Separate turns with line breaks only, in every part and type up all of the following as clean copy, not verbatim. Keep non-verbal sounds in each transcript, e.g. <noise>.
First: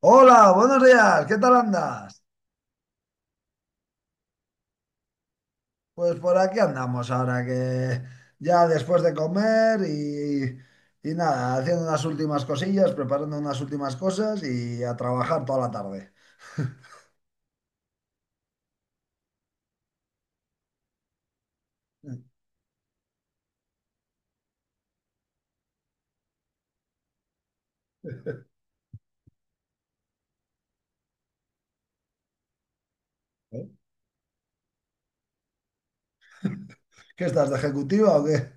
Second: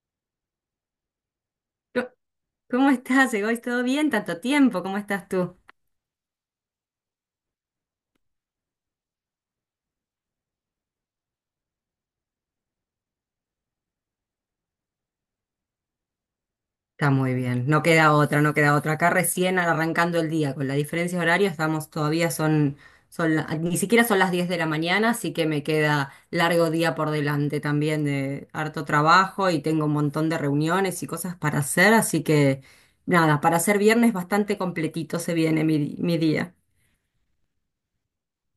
Hola, buenos días, ¿qué tal
Co-
andas?
¿Cómo estás, Egois? ¿Todo bien? Tanto tiempo, ¿cómo estás tú?
Pues por aquí andamos ahora que ya después de comer y nada, haciendo unas últimas cosillas, preparando unas últimas cosas y a trabajar toda la tarde. <laughs>
Está muy bien, no queda otra, no queda otra. Acá recién arrancando el día, con la diferencia horaria, estamos todavía son, son la- ni siquiera son las 10 de la mañana, así que me queda largo día por delante también de harto trabajo y tengo un montón de reuniones y cosas para hacer, así que nada, para
¿Eh?
ser viernes bastante completito se viene mi día.
¿Qué estás, de ejecutiva o qué?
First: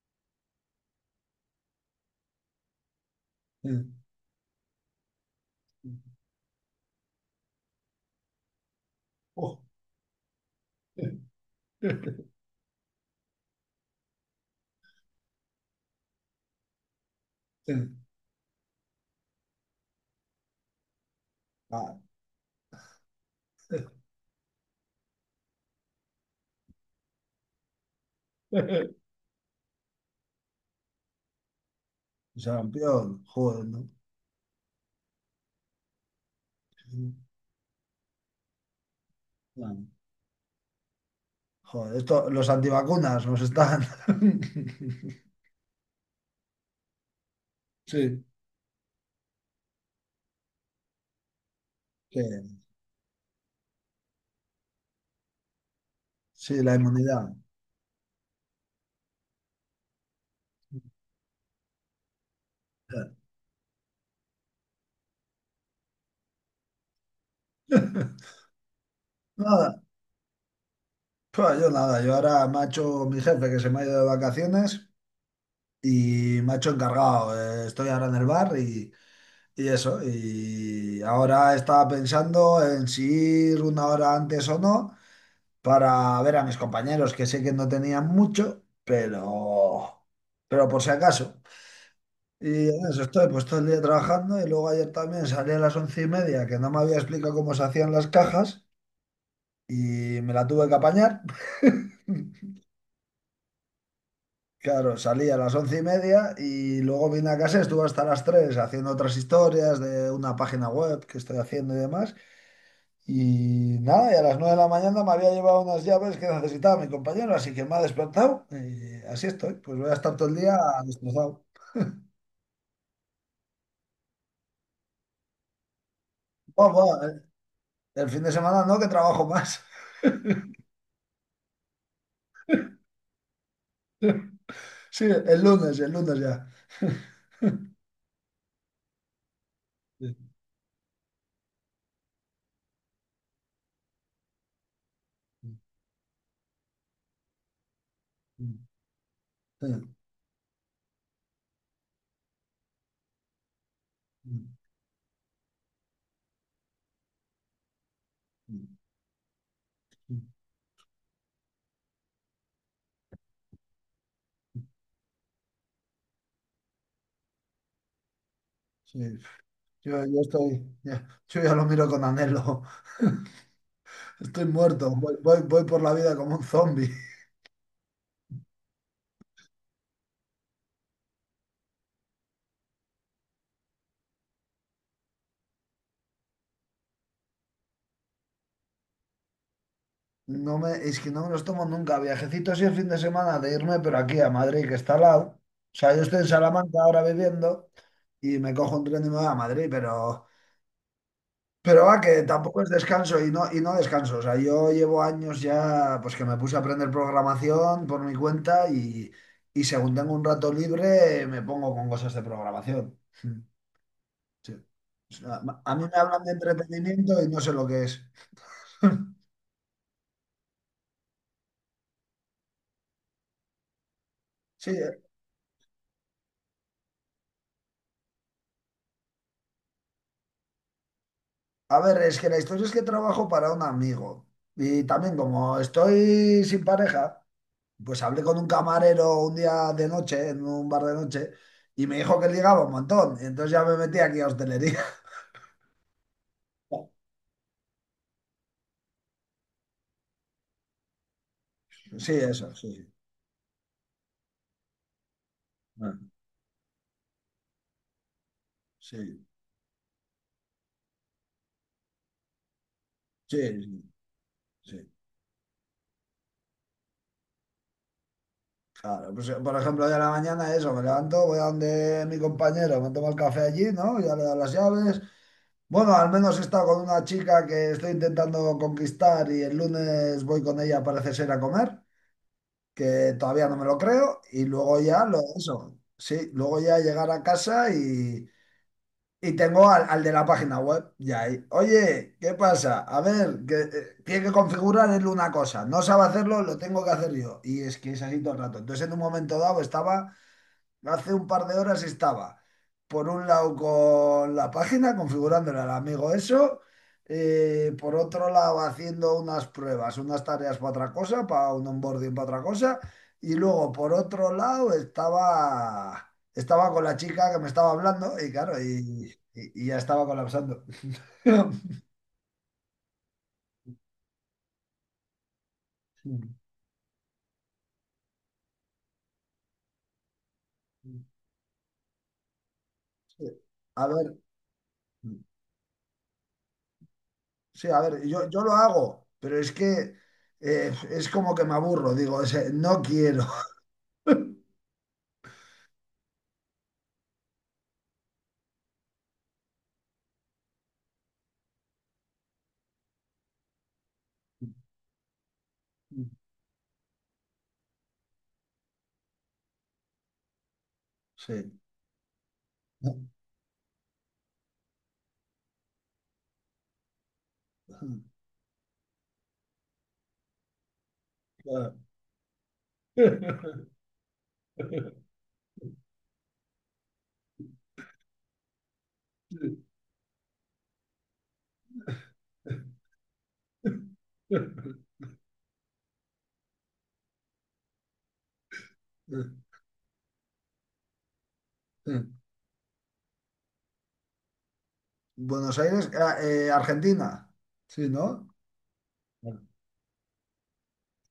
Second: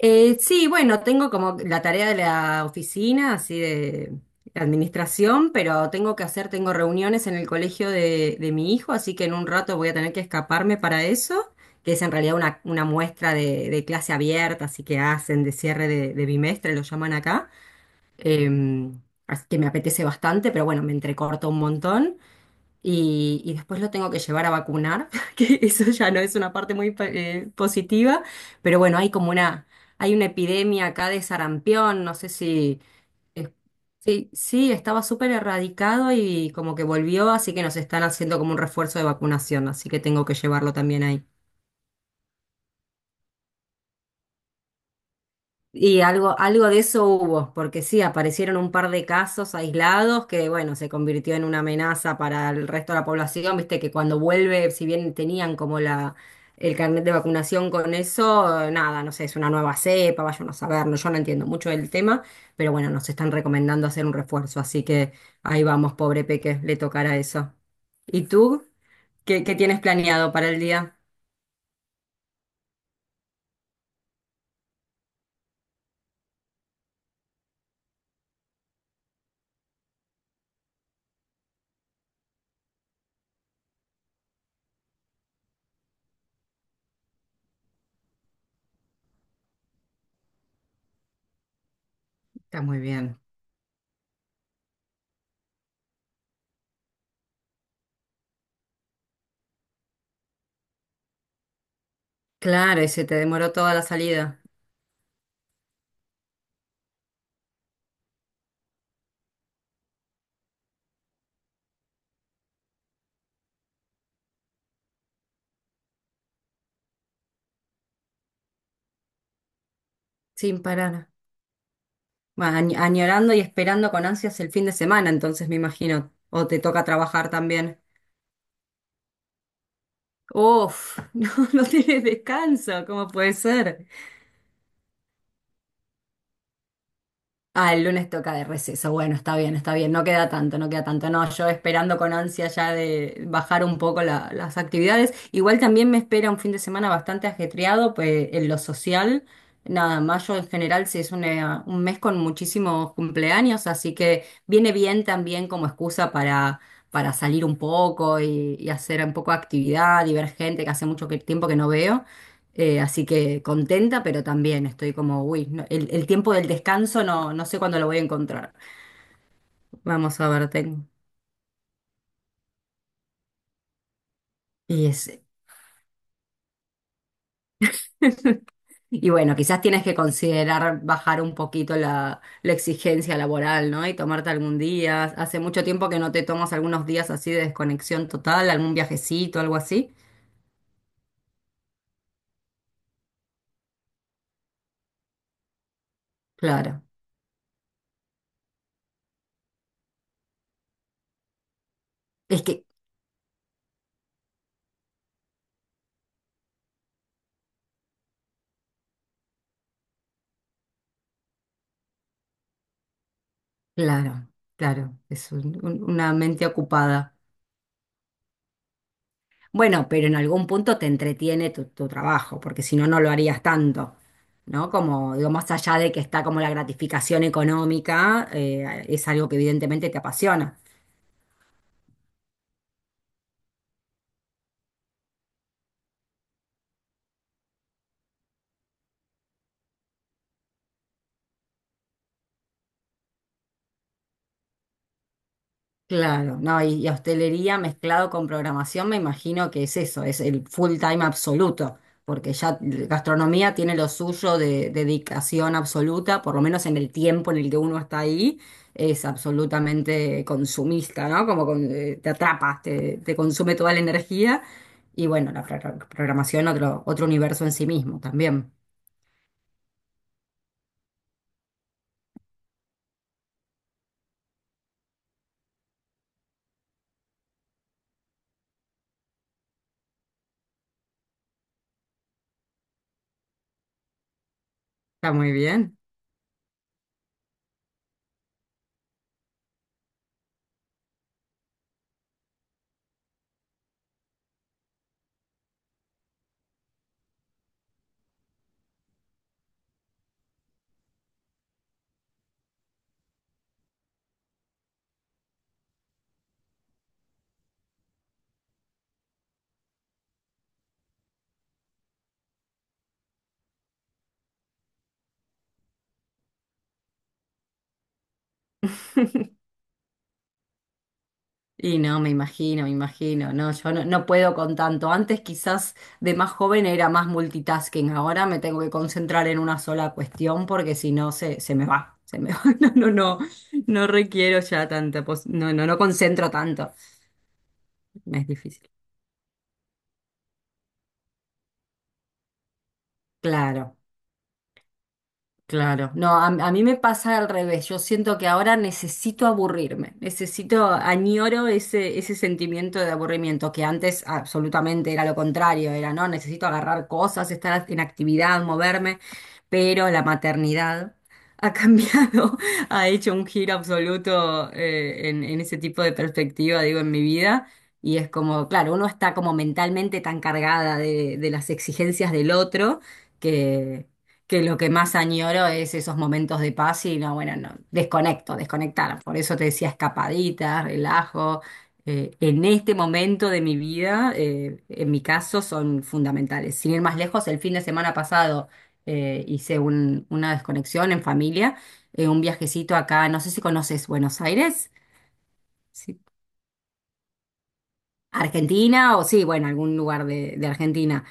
Sí, bueno, tengo como la tarea de la oficina, así de administración, pero tengo que hacer, tengo reuniones en el colegio de mi hijo, así que en un rato voy a tener que escaparme para eso, que es en
<laughs>
realidad una muestra de clase abierta, así que hacen de cierre de bimestre, lo llaman acá. Em, Así que me apetece bastante, pero bueno, me entrecorto un
Oh. Ah,
montón y después lo tengo que llevar a vacunar, <laughs> que eso ya no es una parte muy positiva, pero bueno, hay como una, hay una epidemia acá de sarampión, no sé si,
sarampión,
es-
joder, ¿no?
sí, sí, estaba súper erradicado y como que volvió, así que nos están haciendo como un refuerzo de vacunación,
Claro.
así que tengo que llevarlo también ahí.
Joder, esto, los antivacunas nos están. <laughs>
Y algo, algo de eso hubo, porque sí,
Sí,
aparecieron un par de casos aislados que, bueno, se convirtió en una amenaza para
sí,
el resto de la población, viste que cuando vuelve, si bien tenían como la,
sí,
el
la
carnet de
inmunidad.
vacunación con eso, nada, no sé, es una nueva cepa, vayan a saber, no, yo no entiendo mucho del tema, pero bueno, nos están recomendando hacer un refuerzo, así que ahí vamos, pobre Peque, le tocará eso. ¿Y
<laughs>
tú? ¿Qué tienes
Nada,
planeado para el día?
pues yo nada, yo ahora macho mi jefe que se me ha ido de vacaciones y macho encargado, estoy ahora en el bar y eso, y ahora estaba pensando en si ir una hora antes o no para ver a mis compañeros que sé que no tenían mucho, pero por si acaso.
Está
Y
muy
en eso
bien.
estoy, pues todo el día trabajando y luego ayer también salí a las 11:30, que no me había explicado cómo se hacían las cajas y me la tuve que apañar. <laughs>
Claro, y se te demoró toda la salida,
Claro, salí a las 11:30 y luego vine a casa, estuve hasta las tres haciendo otras historias de una página web que estoy haciendo y demás. Y nada, y a las 9 de la mañana me había llevado unas llaves que necesitaba mi compañero, así que me ha despertado y así estoy. Pues voy a estar todo el día
sin parar.
destrozado.
Vas añ- añorando y esperando con ansias el fin de semana, entonces me imagino. O te
Buah,
toca
buah, el
trabajar también.
el fin de semana no, que trabajo más.
Uf, <laughs> no, no tienes descanso, ¿cómo puede ser?
<laughs> Sí, el lunes ya.
Ah, el lunes toca de receso. Bueno, está bien, está bien. No
Sí,
queda tanto, no queda tanto. No, yo esperando con ansia ya de bajar un poco la- las actividades. Igual también me espera un fin de semana bastante ajetreado, pues en lo social.
sí,
Nada, mayo en general sí es una- un mes con muchísimos cumpleaños, así que viene bien también como excusa para salir un poco y hacer un poco de actividad, divergente, que hace mucho que- tiempo que no veo. Así que contenta, pero también estoy como, uy, no, el tiempo del descanso no, no sé cuándo lo voy a encontrar.
sí. yo
Vamos a ver,
estoy,
tengo.
yo yo ya lo miro con anhelo. Estoy
Y
muerto, voy,
ese.
voy- voy por la vida como un zombie.
<laughs> Y bueno, quizás tienes que considerar bajar un poquito la exigencia laboral, ¿no? Y tomarte algún día. Hace mucho tiempo que no te tomas algunos días así de desconexión total, algún viajecito, algo así.
Es que no me los tomo nunca. Viajecito así el fin de semana de irme, pero aquí a Madrid, que está al lado. O sea, yo estoy en Salamanca
Claro.
ahora viviendo y me cojo un tren y me voy a Madrid, pero va, que
Es
tampoco
que,
es descanso y no descanso. O sea, yo llevo años ya, pues que me puse a aprender programación por mi cuenta y según tengo un rato libre, me pongo con cosas de programación. Hmm.
claro,
Sí.
claro,
O
es
sea, a
un-
mí me
una
hablan de
mente ocupada.
entretenimiento y no sé lo que es.
Bueno, pero en algún punto te entretiene tu trabajo, porque si no, no lo harías tanto, ¿no?
Sí.
Como, digo, más allá de que está como la gratificación económica, es algo que evidentemente te apasiona.
A ver, es que la historia es que trabajo para un amigo y también como estoy sin pareja, pues hablé con un camarero un día de noche, en un bar de noche, y me dijo que ligaba un montón. Y entonces ya me metí aquí a hostelería.
Claro, no, y
<laughs>
hostelería mezclado con programación, me imagino que es eso, es el full time absoluto,
Sí,
porque
eso,
ya
sí, sí.
gastronomía tiene lo suyo de dedicación
Ah.
absoluta, por lo menos en el tiempo en el que uno está ahí, es
Sí,
absolutamente consumista, ¿no? Como con- te atrapas, te
sí,
consume toda la
sí,
energía,
sí.
y bueno, la pro- programación otro, otro universo en sí mismo también.
Claro, pues por ejemplo, de la mañana eso, me levanto, voy a donde mi compañero, me tomo el café allí, ¿no? Ya le doy las llaves. Bueno, al menos he estado con una chica que estoy intentando conquistar y el lunes voy con ella, parece ser, a comer, que todavía no me lo creo, y luego ya
Está
lo
muy
eso,
bien.
sí, luego ya llegar a casa y tengo al de la página web ya ahí. Oye, ¿qué pasa? A ver, que tiene que configurar él una cosa, no sabe hacerlo, lo tengo que hacer yo. Y es que es así todo el rato. Entonces, en un momento dado estaba... Hace un par de horas estaba, por un lado, con la página, configurándole al amigo eso, por otro lado, haciendo unas pruebas, unas tareas para otra cosa, para un onboarding para otra cosa, y luego, por otro lado, estaba con la chica que me estaba hablando, y claro, y ya estaba colapsando.
Y
<laughs>
no, me imagino, me imagino. No, yo no, no puedo con tanto. Antes quizás de más joven era más multitasking. Ahora me tengo que concentrar en una sola cuestión porque si no se, se me va. Se me va. <laughs> No, no, no.
Sí.
No
A ver,
requiero ya tanta pos- No, no, no concentro tanto.
sí, a ver,
Me es
yo lo
difícil.
hago, pero es que es como que me aburro, digo, es, no quiero.
Claro. Claro, no, a mí me pasa al revés, yo siento que ahora necesito aburrirme, necesito, añoro ese, ese sentimiento de aburrimiento que antes absolutamente era lo contrario, era no, necesito agarrar cosas, estar en actividad, moverme, pero la maternidad ha <laughs>
Sí.
cambiado, ha hecho
<laughs>
un giro absoluto en ese tipo de perspectiva, digo, en mi vida. Y es como, claro, uno está como mentalmente tan cargada de las
Claro.
exigencias del otro que lo que más añoro es esos momentos de paz y no, bueno, no, desconecto, desconectar. Por eso te decía escapadita, relajo. En este momento de mi vida, en mi caso, son fundamentales. Sin ir más lejos, el fin de semana pasado hice un- una desconexión en familia, un viajecito acá, no sé si conoces Buenos Aires.
Buenos Aires,
Sí.
ah, Argentina. Sí, ¿no?
Argentina o sí, bueno, algún lugar de Argentina.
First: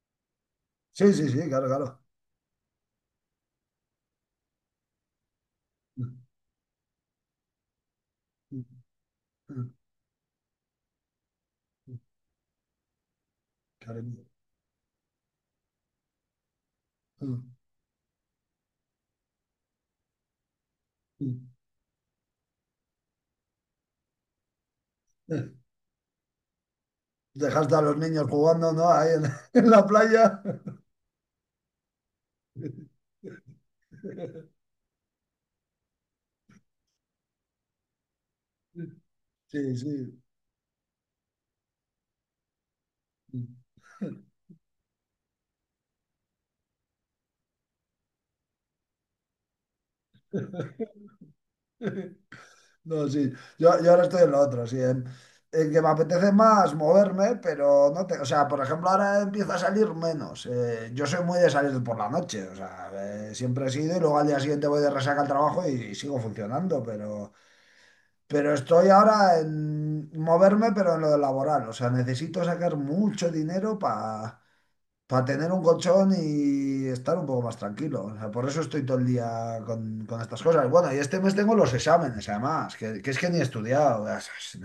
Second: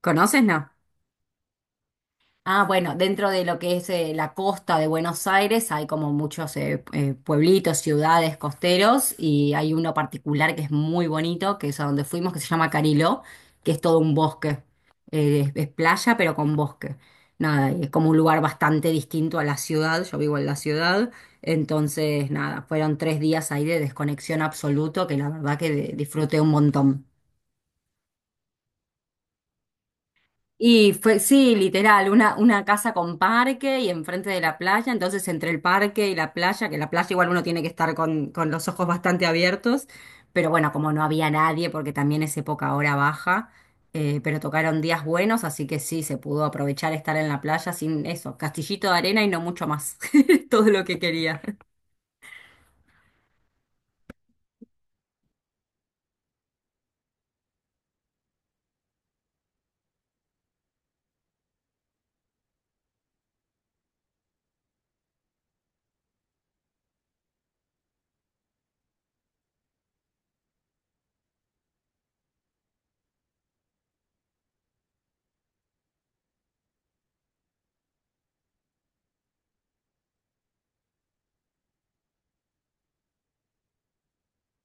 ¿Conoces, no?
Sí, sí, sí, claro, claro.
Ah, bueno, dentro de lo que es la costa de Buenos Aires hay como muchos pueblitos, ciudades, costeros y hay uno particular que es muy bonito, que es a donde fuimos, que se llama Cariló, que es todo un
Cariño.
bosque. Es playa pero con bosque. Nada, y es como un lugar bastante distinto a la ciudad, yo vivo en la ciudad, entonces nada, fueron 3 días ahí de desconexión absoluto que la verdad que de- disfruté un montón.
Dejaste a los niños jugando, ¿no? Ahí <laughs> en la playa.
Y fue, sí, literal, una casa con parque y enfrente de la playa, entonces entre el parque y la playa, que la playa igual uno tiene que estar con los ojos bastante
Sí,
abiertos,
sí.
pero bueno, como no había nadie, porque también es época hora baja, pero tocaron días buenos, así que sí, se pudo aprovechar estar en la playa sin eso, castillito de arena y no mucho más, <laughs> todo lo que quería.
No, sí. Yo ahora estoy en lo otro, sí. En que me apetece más moverme, pero no te... O sea, por ejemplo, ahora empiezo a salir menos. Yo soy muy de salir por la noche. O sea, siempre he sido y luego al día siguiente voy de resaca al trabajo y sigo funcionando. Pero estoy ahora en moverme, pero en lo laboral. O sea, necesito sacar mucho dinero para tener un colchón y estar un poco más tranquilo. O sea, por eso estoy todo el día con estas cosas. Bueno, y este mes tengo los exámenes, además, que es que ni he estudiado. Estoy,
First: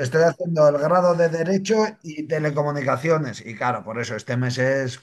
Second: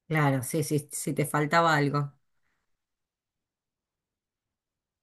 estoy
Claro, sí,
haciendo el
sí, sí
grado
te
de
faltaba
Derecho
algo.
y Telecomunicaciones. Y claro, por eso este mes es...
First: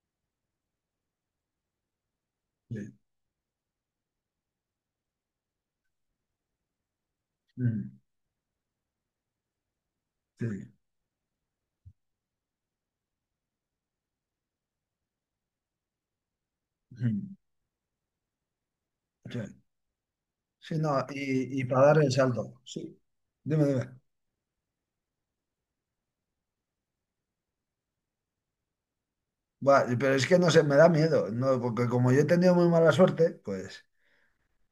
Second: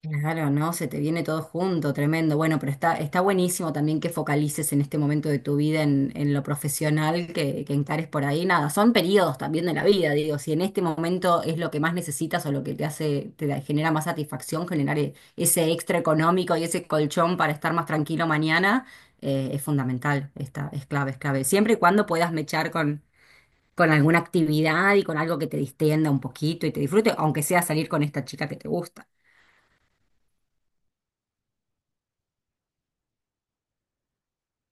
Claro, no, se te viene todo junto, tremendo. Bueno, pero
Sí,
está, está buenísimo también que focalices en este momento de tu vida en lo profesional que
mm,
encares por ahí. Nada, son periodos también de la vida, digo,
sí,
si en este momento es lo que más necesitas o lo que te hace, te da- genera más satisfacción, generar e- ese extra económico y ese
mm,
colchón para estar más tranquilo mañana,
sí.
es fundamental, está,
Sí,
es
no,
clave, es clave.
y
Siempre y
para dar
cuando
el
puedas
salto.
mechar
Sí. Dime, dime.
con alguna actividad y con algo que te distienda un poquito y te disfrute, aunque sea salir con esta chica que te gusta.
Va, pero es que no sé, me da miedo, ¿no? Porque como yo he tenido muy mala suerte, pues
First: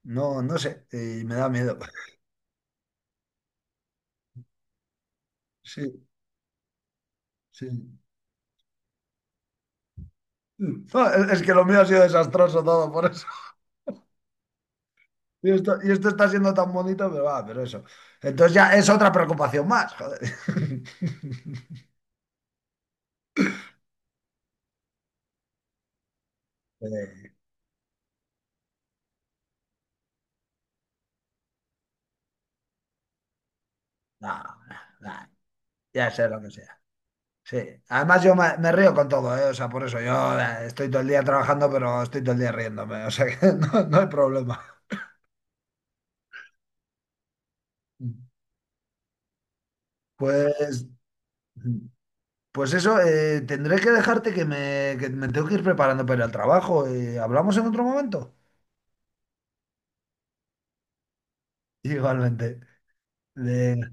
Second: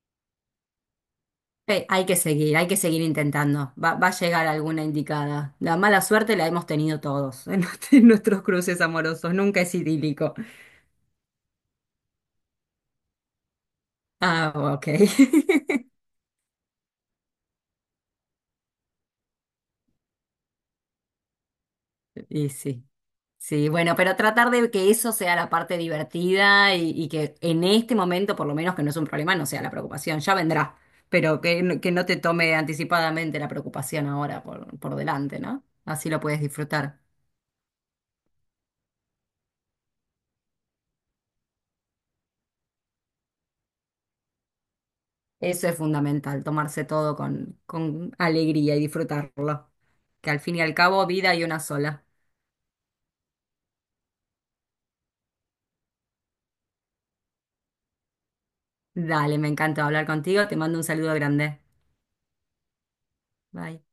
no, no sé, y me da miedo.
Hay que
<laughs>
seguir, hay que seguir intentando. Va, va a llegar alguna indicada. La mala
Sí.
suerte la hemos tenido todos en, <laughs>
Sí.
en nuestros cruces amorosos. Nunca es idílico.
No, es que lo mío ha sido desastroso todo por eso.
Ah, ok. <laughs>
Y esto está siendo tan bonito, pero va, pero eso. Entonces ya es otra preocupación más, joder. <laughs>
Y sí. Sí, bueno, pero tratar de que eso sea la parte divertida y
Eh,
que en este momento, por lo menos, que no es un problema, no sea la preocupación. Ya vendrá. Pero que no te tome anticipadamente la preocupación
no,
ahora
no,
por
no,
delante, ¿no? Así
ya
lo
sé
puedes
lo que sea.
disfrutar.
Sí. Además me río con todo, ¿eh? O sea, por eso yo estoy todo el día trabajando, pero estoy todo el día riéndome. O sea que <laughs> no, no hay problema.
Eso es fundamental, tomarse todo con alegría y disfrutarlo. Que al fin y al
Pues,
cabo, vida hay una sola.
pues eso, tendré que dejarte, que me tengo que ir preparando para ir al trabajo. ¿Hablamos en otro momento?
Dale, me encanta hablar contigo, te mando un saludo grande.
Igualmente.
Bye.
De